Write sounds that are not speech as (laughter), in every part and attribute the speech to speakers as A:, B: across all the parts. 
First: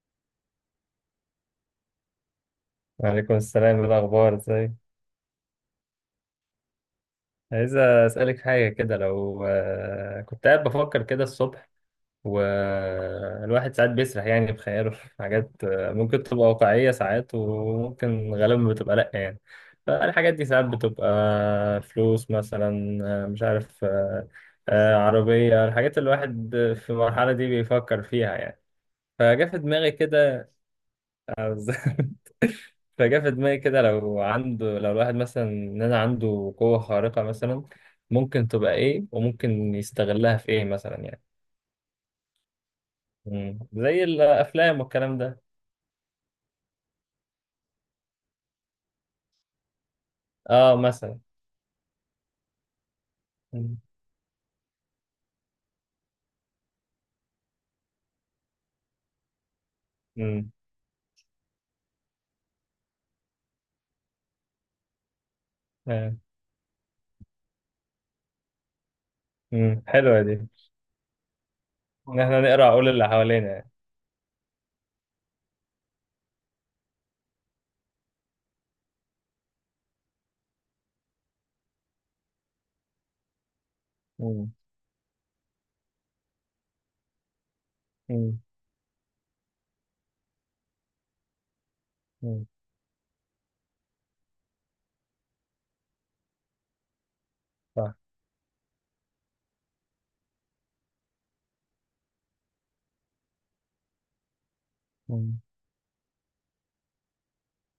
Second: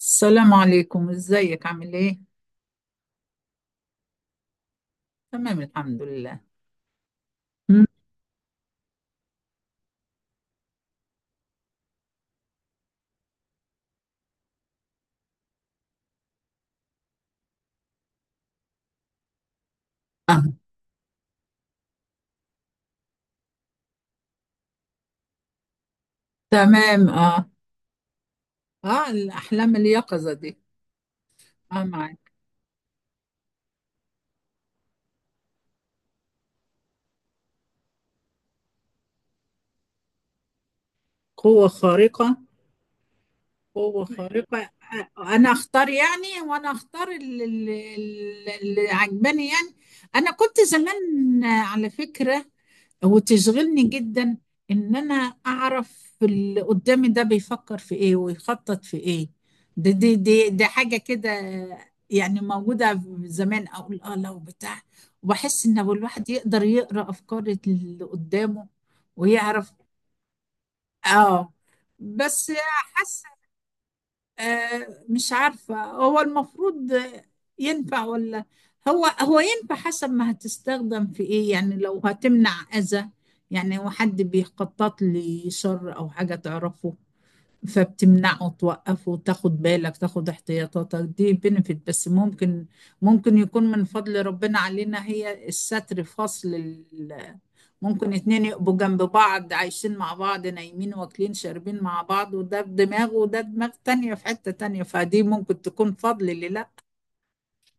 A: السلام عليكم، ازيك؟ عامل ايه؟
B: وعليكم السلام، إيه الأخبار، ازاي؟
A: تمام، الحمد لله.
B: عايز
A: مم.
B: أسألك حاجة كده. لو كنت قاعد بفكر كده الصبح، والواحد ساعات بيسرح يعني بخياله في حاجات ممكن تبقى واقعية ساعات، وممكن غالبا بتبقى لأ يعني. فالحاجات
A: آه.
B: دي ساعات بتبقى فلوس مثلا. مش عارف، عربية، الحاجات اللي الواحد في
A: تمام.
B: المرحلة
A: اه.
B: دي بيفكر فيها يعني.
A: اه،
B: فجا في
A: الاحلام
B: دماغي
A: اليقظه
B: كده.
A: دي.
B: آه، بالظبط.
A: اه، معاك.
B: (laughs) فجاء في دماغي كده، لو الواحد مثلا ان انا عنده قوة خارقة مثلا، ممكن تبقى ايه وممكن يستغلها في ايه مثلا يعني.
A: قوه خارقه.
B: مم.
A: قوة
B: زي
A: خارقة.
B: الافلام والكلام ده.
A: أنا أختار، يعني، وأنا أختار اللي عجباني يعني. أنا كنت
B: اه،
A: زمان،
B: مثلا.
A: على فكرة،
B: مم.
A: وتشغلني جدا إن أنا أعرف اللي قدامي ده بيفكر في إيه ويخطط في إيه. دي دي دي,
B: مم.
A: دي حاجة كده، يعني موجودة زمان. أقول لو بتاع، وبحس إن هو
B: آه.
A: الواحد يقدر يقرأ أفكار اللي قدامه ويعرف.
B: مم. حلوة دي.
A: آه.
B: ان احنا
A: بس
B: نقرا عقول اللي
A: حاسة
B: حوالينا يعني.
A: مش عارفة هو المفروض، ينفع ولا. هو ينفع حسب ما هتستخدم في ايه، يعني لو هتمنع اذى، يعني هو حد
B: مم.
A: بيخطط لي شر او حاجة تعرفه،
B: مم.
A: فبتمنعه توقفه تاخد بالك تاخد احتياطاتك، دي بنفيت. بس
B: مم.
A: ممكن، ممكن يكون من فضل ربنا علينا هي الستر.
B: صح.
A: ممكن اتنين يبقوا جنب بعض عايشين مع بعض، نايمين واكلين شاربين مع بعض، وده بدماغه وده دماغ تانية في حتة تانية، فدي
B: مم.
A: ممكن تكون فضل لله.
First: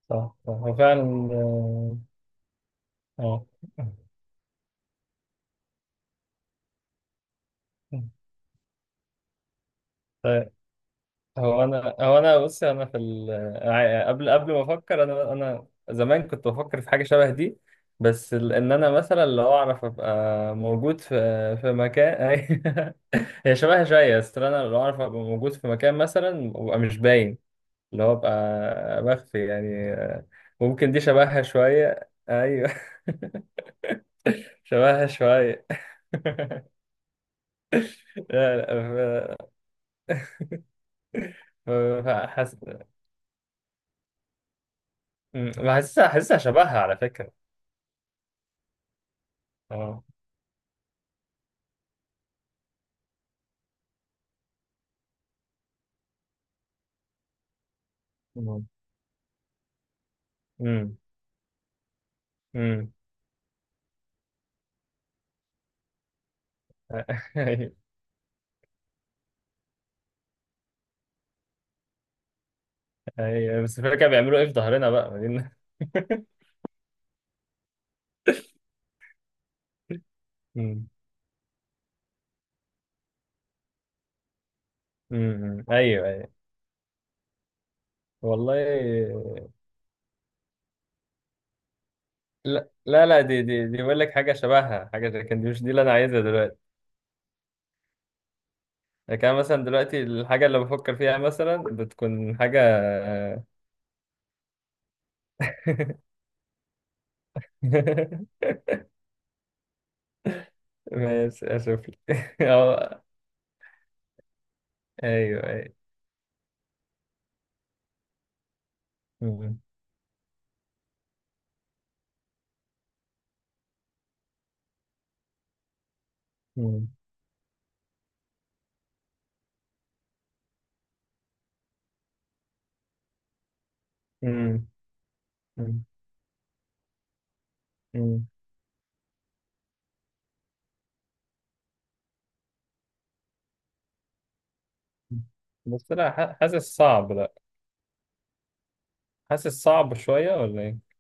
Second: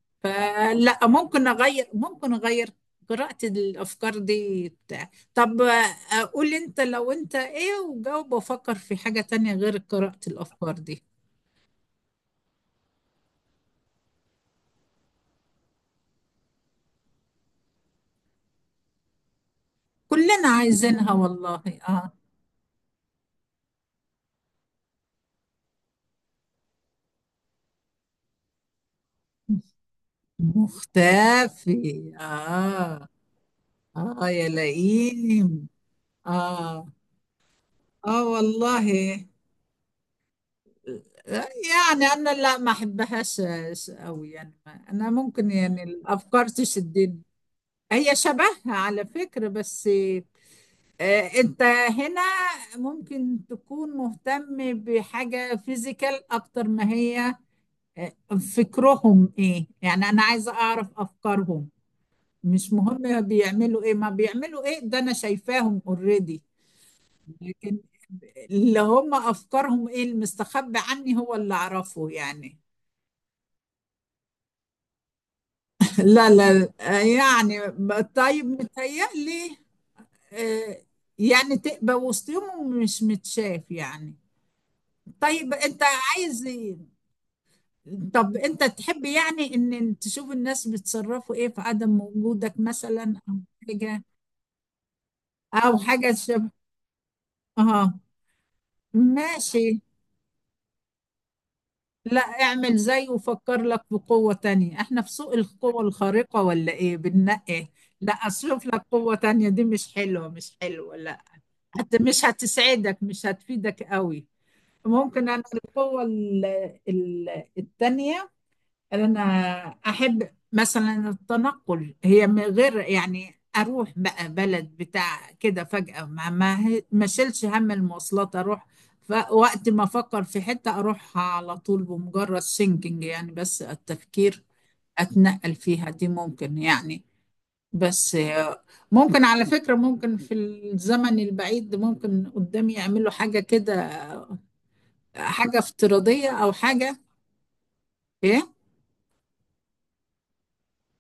B: صح صح وفعلا.
A: فلا، ممكن اغير، ممكن اغير قراءة
B: اه.
A: الافكار دي بتاع. طب قول لي انت لو انت ايه وجاوب وافكر في حاجة تانية غير قراءة
B: آه.
A: الافكار دي.
B: هو انا بص، انا في ال... ع- قبل قبل ما افكر، انا زمان كنت بفكر في حاجه شبه دي. بس ان انا مثلا لو اعرف
A: كلنا
B: ابقى موجود
A: عايزينها
B: في
A: والله. اه،
B: مكان. (laughs) هي شبهها شويه، بس انا لو اعرف ابقى موجود في مكان مثلا وابقى مش باين، اللي هو ابقى مخفي يعني. ممكن دي شبهها شويه،
A: مختفي.
B: ايوه. (laughs)
A: اه. اه يا
B: شبهها شويه.
A: لئيم.
B: (laughs)
A: اه. اه
B: لا
A: والله،
B: لا. ف... ف...
A: يعني انا
B: فحس...
A: لا، ما احبهاش قوي، يعني انا ممكن يعني
B: حاسسها
A: الافكار
B: شبهها على
A: تشدني.
B: فكره.
A: هي شبهها على فكرة، بس
B: اه.
A: انت هنا ممكن تكون مهتم بحاجة فيزيكال اكتر ما هي آه، فكرهم ايه. يعني انا عايزة اعرف
B: مم.
A: افكارهم. مش
B: امم.
A: مهم بيعملوا ايه ما بيعملوا ايه، ده انا شايفاهم اوريدي.
B: (laughs) ايوه.
A: لكن اللي هم افكارهم ايه المستخبي عني هو اللي اعرفه يعني.
B: أيوة، بس الفكره كانوا بيعملوا ايه في ظهرنا بقى، ما دي.
A: (laughs) لا
B: (laughs)
A: لا لا، يعني طيب، متهيألي آه،
B: امم،
A: يعني تبقى وسطهم ومش متشاف يعني. طيب
B: امم،
A: انت
B: ايوه ايوه.
A: عايز، طب
B: والله.
A: انت تحب يعني ان تشوف الناس بيتصرفوا ايه في عدم وجودك
B: لا لا
A: مثلا
B: لا.
A: او
B: دي بقول
A: حاجة،
B: لك حاجه شبهها، حاجه كان دي مش دي
A: او
B: اللي انا
A: حاجة
B: عايزها
A: شبه.
B: دلوقتي.
A: اه،
B: لكن أنا مثلا
A: ماشي.
B: دلوقتي الحاجه اللي بفكر فيها مثلا
A: لا،
B: بتكون
A: اعمل
B: حاجه.
A: زي وفكر لك بقوة تانية، احنا في سوق القوة الخارقة ولا ايه بننقي؟ لا،
B: (laughs)
A: اشوف لك قوة تانية، دي مش حلوة مش حلوة لا،
B: ماشي، اشوف
A: حتى مش
B: لك، (laughs)
A: هتسعدك
B: اه.
A: مش هتفيدك قوي. ممكن انا
B: ايوه ايوه.
A: القوة ال- التانية، انا
B: أمم،
A: احب مثلا التنقل، هي من غير يعني اروح بقى بلد بتاع كده فجأة،
B: أمم،
A: ما شيلش هم المواصلات، اروح، فوقت ما افكر في حتة اروحها على طول بمجرد سينكينج، يعني بس التفكير
B: أمم،
A: اتنقل
B: أمم،
A: فيها دي ممكن، يعني بس
B: أمم.
A: ممكن على فكرة، ممكن في الزمن البعيد ممكن قدامي يعملوا حاجة كده، حاجة
B: بس لا،
A: افتراضية او
B: حاسس
A: حاجة.
B: صعب، لا.
A: إيه؟
B: حاسس صعب شويه ولا ايه؟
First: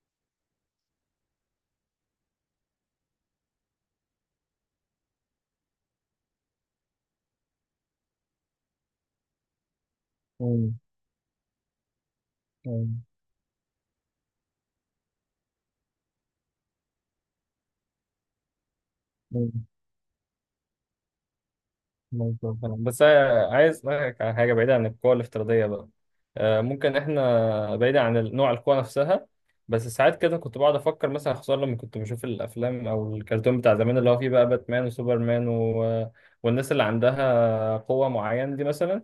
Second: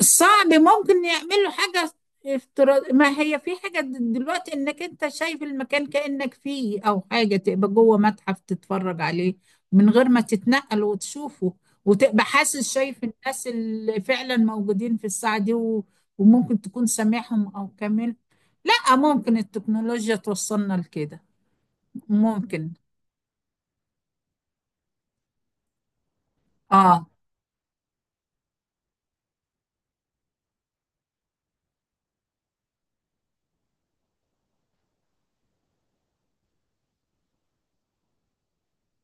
A: صعب؟ ممكن يعملوا حاجة افتراض. ما هي في حاجة دلوقتي، انك انت شايف المكان كأنك فيه، او حاجة تبقى جوه متحف تتفرج عليه من غير ما تتنقل وتشوفه، وتبقى حاسس شايف
B: أمم.
A: الناس اللي فعلا موجودين في الساعة دي وممكن تكون سامعهم او كامل. لا، ممكن
B: مم.
A: التكنولوجيا توصلنا لكده.
B: مظبوط
A: ممكن.
B: فعلاً. بس أنا عايز أسألك على حاجة بعيدة عن القوى الافتراضية بقى. ممكن
A: اه،
B: إحنا بعيدة عن نوع القوى نفسها. بس ساعات كده كنت بقعد أفكر مثلا، خصوصا لما كنت بشوف الأفلام أو الكرتون بتاع زمان اللي هو فيه بقى باتمان وسوبرمان، و... والناس اللي عندها قوة معينة دي مثلا.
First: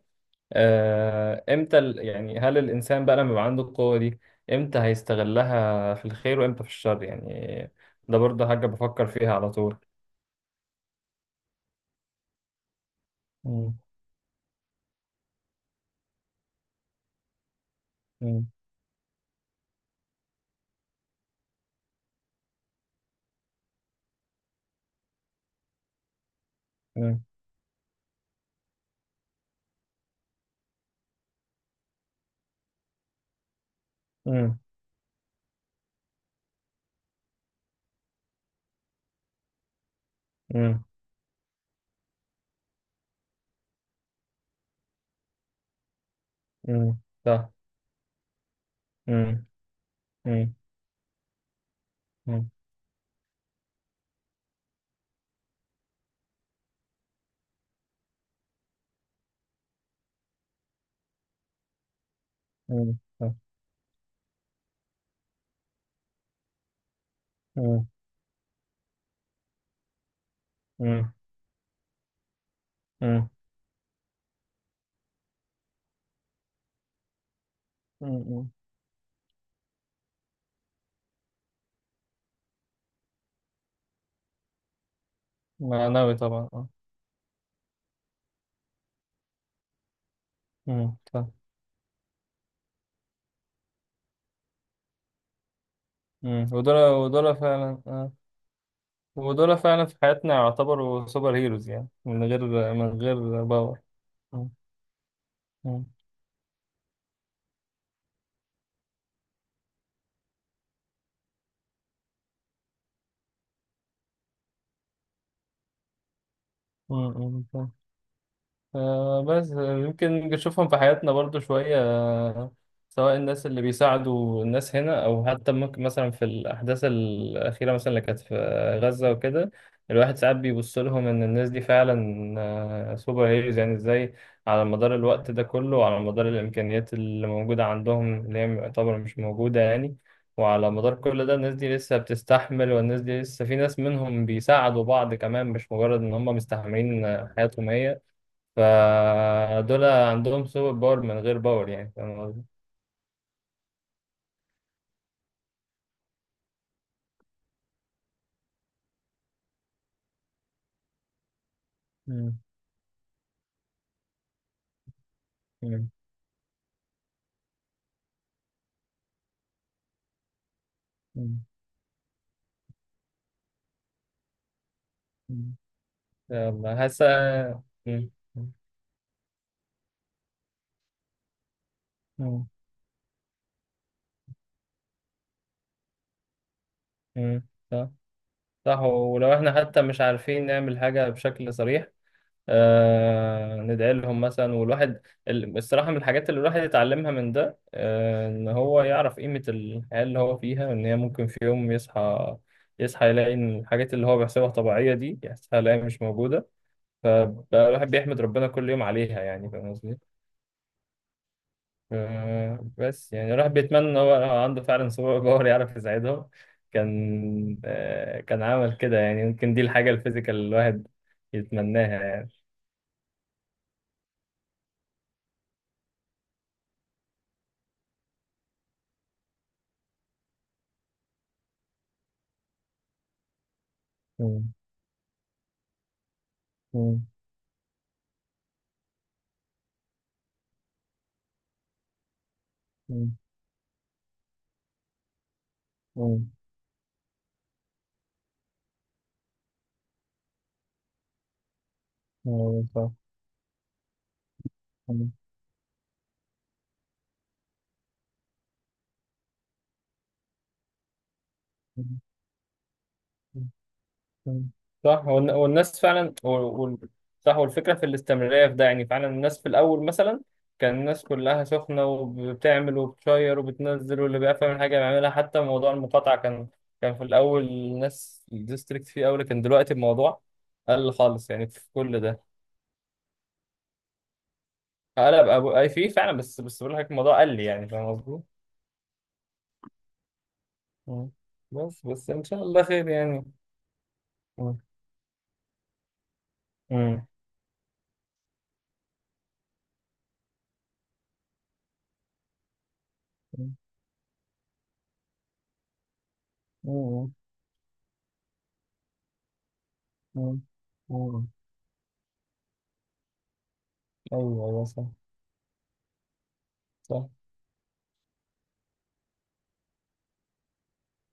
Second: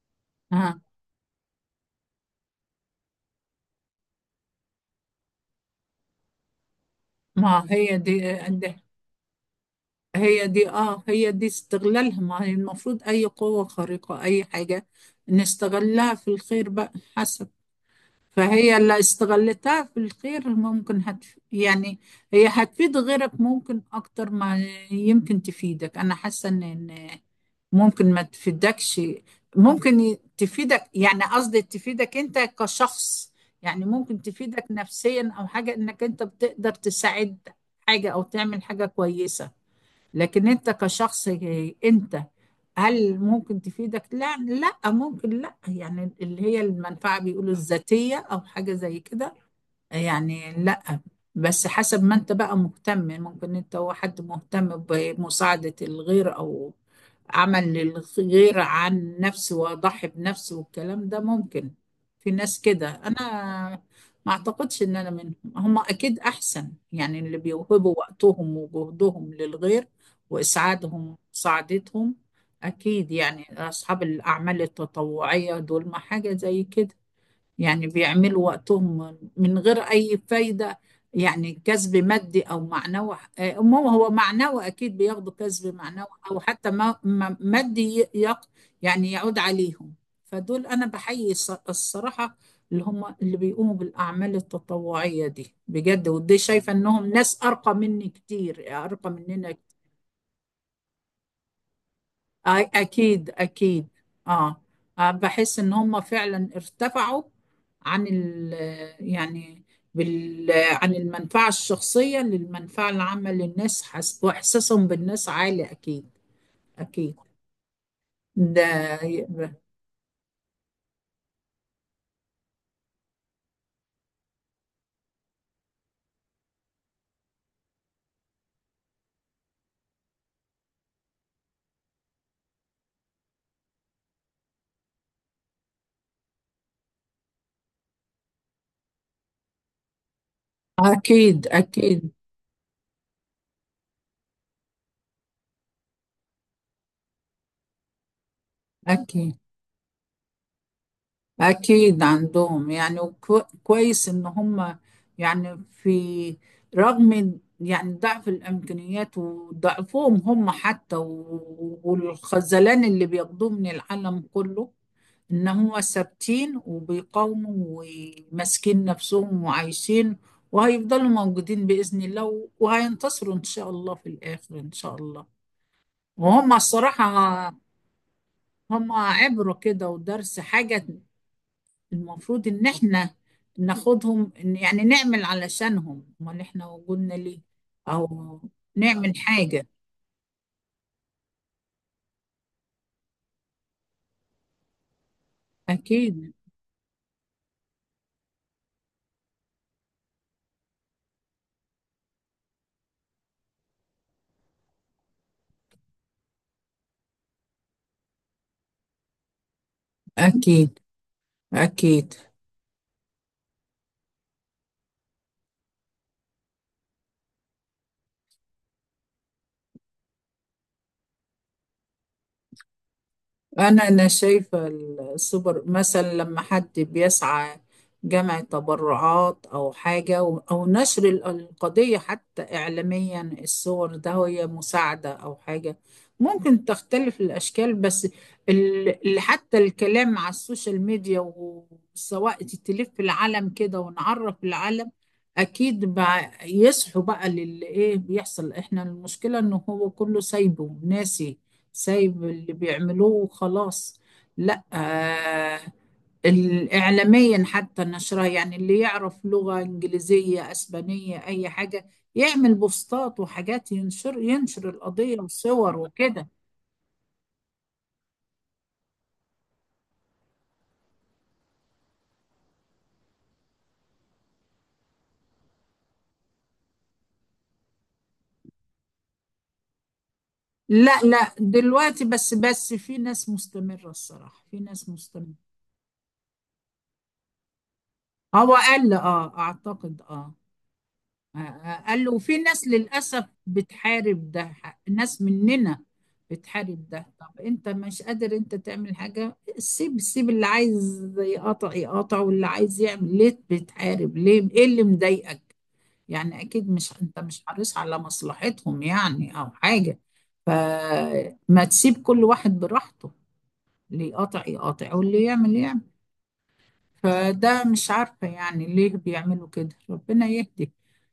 A: اه.
B: إمتى ال... يعني، هل الإنسان بقى لما يبقى عنده القوة دي إمتى هيستغلها في الخير وإمتى في الشر يعني؟
A: ما هي دي،
B: ده برضه حاجة بفكر فيها على طول.
A: هي دي استغلالها. ما هي المفروض اي قوة
B: مم.
A: خارقة اي حاجة نستغلها في الخير بقى، حسب.
B: مم.
A: فهي اللي استغلتها في الخير، ممكن يعني هي هتفيد غيرك ممكن اكتر ما يمكن تفيدك. انا حاسة ان
B: مم.
A: ممكن ما تفيدكش، ممكن تفيدك، يعني قصدي تفيدك انت كشخص، يعني ممكن
B: مم.
A: تفيدك نفسيا او حاجة انك انت بتقدر تساعد حاجة او تعمل حاجة كويسة. لكن انت
B: مم.
A: كشخص انت، هل ممكن تفيدك؟ لا، لا ممكن، لا يعني اللي هي
B: امم،
A: المنفعة
B: صح.
A: بيقولوا الذاتية او حاجة زي كده،
B: امم.
A: يعني
B: امم.
A: لا. بس حسب ما انت
B: امم.
A: بقى مهتم، ممكن انت هو حد مهتم بمساعدة الغير او عمل للغير عن نفسه، واضحي بنفسه والكلام ده ممكن. في ناس كده،
B: امم، صح.
A: انا ما اعتقدش ان انا منهم. هم اكيد احسن، يعني اللي
B: امم.
A: بيوهبوا وقتهم وجهدهم للغير
B: امم.
A: واسعادهم سعادتهم اكيد.
B: امم.
A: يعني اصحاب الاعمال التطوعية دول، ما حاجة زي كده، يعني بيعملوا
B: امم.
A: وقتهم من غير أي فايدة، يعني كسب مادي أو معنوي. ما هو معنوي أكيد بياخدوا كسب معنوي،
B: معنوي
A: أو
B: طبعا، اه.
A: حتى مادي ي- يق يعني يعود عليهم. فدول أنا
B: امم، صح.
A: بحيي، الصراحة، اللي هم اللي بيقوموا بالأعمال التطوعية دي بجد، ودي
B: امم.
A: شايفة
B: ودول
A: إنهم
B: ودول
A: ناس أرقى
B: فعلا،
A: مني
B: اه.
A: كتير، أرقى مننا.
B: ودول فعلا في حياتنا يعتبروا سوبر هيروز، يعني من غير،
A: أكيد
B: باور.
A: أكيد.
B: امم.
A: آه. بحس إن
B: امم.
A: هم فعلا ارتفعوا عن ال، يعني بال، عن المنفعة الشخصية للمنفعة العامة للناس. حس وإحساسهم بالناس عالي أكيد، أكيد.
B: امم، صح.
A: ده
B: آه
A: ي-
B: بس يمكن نشوفهم في حياتنا برضو شوية، سواء الناس اللي بيساعدوا الناس هنا، او حتى ممكن مثلا في الاحداث الاخيره مثلا اللي كانت في غزه وكده. الواحد ساعات بيبص لهم ان الناس دي فعلا سوبر هيروز. يعني ازاي، على مدار الوقت ده كله، وعلى مدار الامكانيات اللي موجوده عندهم اللي هي يعتبر مش موجوده يعني، وعلى مدار كل ده
A: أكيد
B: الناس دي لسه
A: أكيد.
B: بتستحمل، والناس دي لسه في ناس منهم بيساعدوا بعض كمان، مش مجرد ان هم مستحملين حياتهم هي.
A: أكيد
B: فدول عندهم سوبر باور من غير باور، يعني
A: أكيد
B: فاهم قصدي؟
A: عندهم، يعني كويس إن هم، يعني في، رغم يعني ضعف الإمكانيات وضعفهم هم حتى
B: مم.
A: والخذلان اللي بياخدوه من العالم كله، ان هم
B: مم.
A: ثابتين وبيقاوموا وماسكين نفسهم وعايشين، وهيفضلوا
B: مم.
A: موجودين بإذن الله، وهينتصروا ان شاء الله في الآخر ان شاء الله.
B: مم.
A: وهم
B: يلا حاسة.
A: الصراحة
B: مم.
A: هم عبرة كده ودرس. حاجة
B: مم.
A: المفروض ان احنا ناخدهم، يعني نعمل علشانهم، امال احنا وجودنا ليه،
B: مم. صح.
A: او
B: صح،
A: نعمل
B: ولو احنا
A: حاجة.
B: حتى مش عارفين نعمل حاجة بشكل صريح، آه ندعي لهم مثلا. والواحد، الصراحة من الحاجات
A: اكيد
B: اللي الواحد يتعلمها من ده، ان هو يعرف قيمة الحياة اللي هو فيها، ان هي ممكن في يوم يصحى يلاقي ان الحاجات اللي هو بيحسبها طبيعية دي، يحسبها يلاقيها مش موجودة. فالواحد بيحمد ربنا كل يوم عليها، يعني فاهم قصدي؟
A: اكيد اكيد.
B: بس يعني الواحد بيتمنى ان هو لو عنده فعلا سوبر باور يعرف يساعدهم، كان عمل كده يعني. يمكن دي الحاجة الفيزيكال اللي الواحد يتمناها يعني.
A: أنا شايفة السوبر مثلا لما حد بيسعى جمع تبرعات أو حاجة أو نشر القضية حتى إعلاميا، الصور ده هي
B: مم.
A: مساعدة أو حاجة، ممكن
B: مم.
A: تختلف الأشكال بس حتى الكلام على السوشيال ميديا وسواء تلف
B: مم.
A: العالم كده ونعرف العالم، أكيد بقى
B: مم.
A: يصحوا بقى للي إيه بيحصل. إحنا المشكلة إنه هو كله سايبه ناسي، سايب اللي
B: أيوة، صح.
A: بيعملوه وخلاص. لا آه، الإعلاميا حتى نشرها، يعني اللي يعرف لغة إنجليزية أسبانية أي حاجة يعمل بوستات
B: مم.
A: وحاجات،
B: مم.
A: ينشر
B: صح.
A: القضية وصور
B: والناس فعلا،
A: وكده.
B: صح، والفكرة في الاستمرارية في ده. يعني فعلا الناس في الأول مثلا كان الناس كلها سخنة، وبتعمل وبتشير وبتنزل واللي بيعرف يعمل حاجة بيعملها. حتى موضوع المقاطعة، كان في الأول الناس الديستريكت فيه أوي، لكن دلوقتي الموضوع قل
A: لا
B: خالص
A: لا،
B: يعني في كل
A: دلوقتي
B: ده.
A: بس في ناس مستمرة الصراحة، في ناس
B: قلب
A: مستمرة.
B: أبو أي فيه فعلا، بس بقول لك الموضوع قل، يعني فاهم قصدي؟
A: هو قل اه، اعتقد اه،
B: مم. بس
A: قال له
B: إن
A: في
B: شاء الله
A: ناس
B: خير
A: للأسف
B: يعني.
A: بتحارب ده،
B: مم.
A: ناس مننا بتحارب ده.
B: امم.
A: طب انت مش قادر انت تعمل حاجة، سيب، سيب اللي عايز يقاطع يقاطع، واللي عايز يعمل، ليه بتحارب؟ ليه؟ ايه اللي مضايقك؟ يعني اكيد مش
B: مم.
A: انت مش حريص على مصلحتهم يعني او حاجة.
B: مم. مم.
A: فما تسيب كل واحد براحته، اللي يقاطع
B: أيوه أيوه صح.
A: يقاطع واللي يعمل يعمل.
B: صح،
A: فده مش عارفة يعني ليه بيعملوا كده، ربنا يهدي.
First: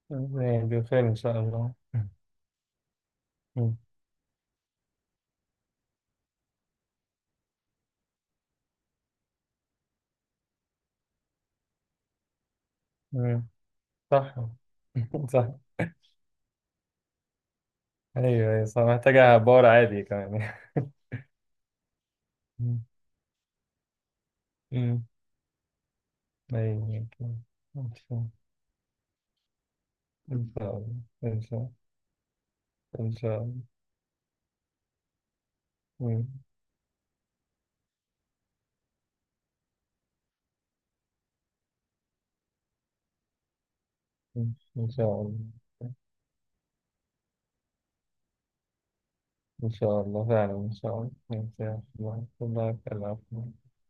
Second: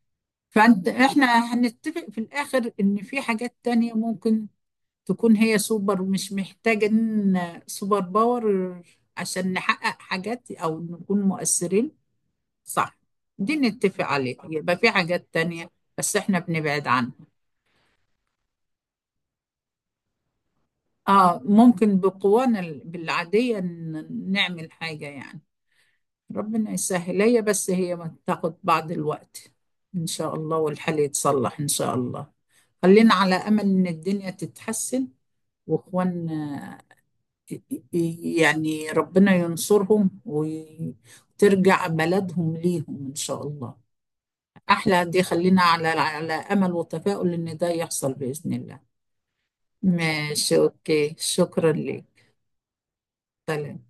B: يعني بخير إن شاء
A: فاحنا
B: الله.
A: هنتفق في الاخر ان في حاجات
B: مم.
A: تانية ممكن تكون هي سوبر، مش محتاجين سوبر باور عشان نحقق حاجات او نكون مؤثرين. صح،
B: مم.
A: دي نتفق
B: صح.
A: عليها، يبقى في حاجات
B: (laughs) صح.
A: تانية بس احنا بنبعد عنها.
B: أيوه أيوه صح، محتاجة باور عادي كمان.
A: اه، ممكن بقوانا
B: مم.
A: العادية نعمل حاجة،
B: مم.
A: يعني ربنا
B: أيوه،
A: يسهل.
B: أوكي.
A: هي بس
B: إن
A: هي ما
B: شاء،
A: تاخد بعض الوقت. ان شاء
B: إن
A: الله
B: شاء الله.
A: والحال
B: إن
A: يتصلح ان
B: شاء،
A: شاء الله، خلينا
B: إن
A: على
B: شاء الله.
A: امل ان الدنيا تتحسن
B: مم.
A: واخواننا، ي- يعني ربنا ينصرهم وترجع بلدهم ليهم إن شاء الله.
B: مم. إن
A: أحلى
B: شاء
A: دي،
B: الله.
A: خلينا على على أمل وتفاؤل إن ده يحصل بإذن الله.
B: إن شاء الله فعلا،
A: ماشي،
B: إن شاء الله
A: أوكي،
B: إن
A: شكرا
B: شاء
A: لك.
B: الله، الله يخليك.
A: سلام.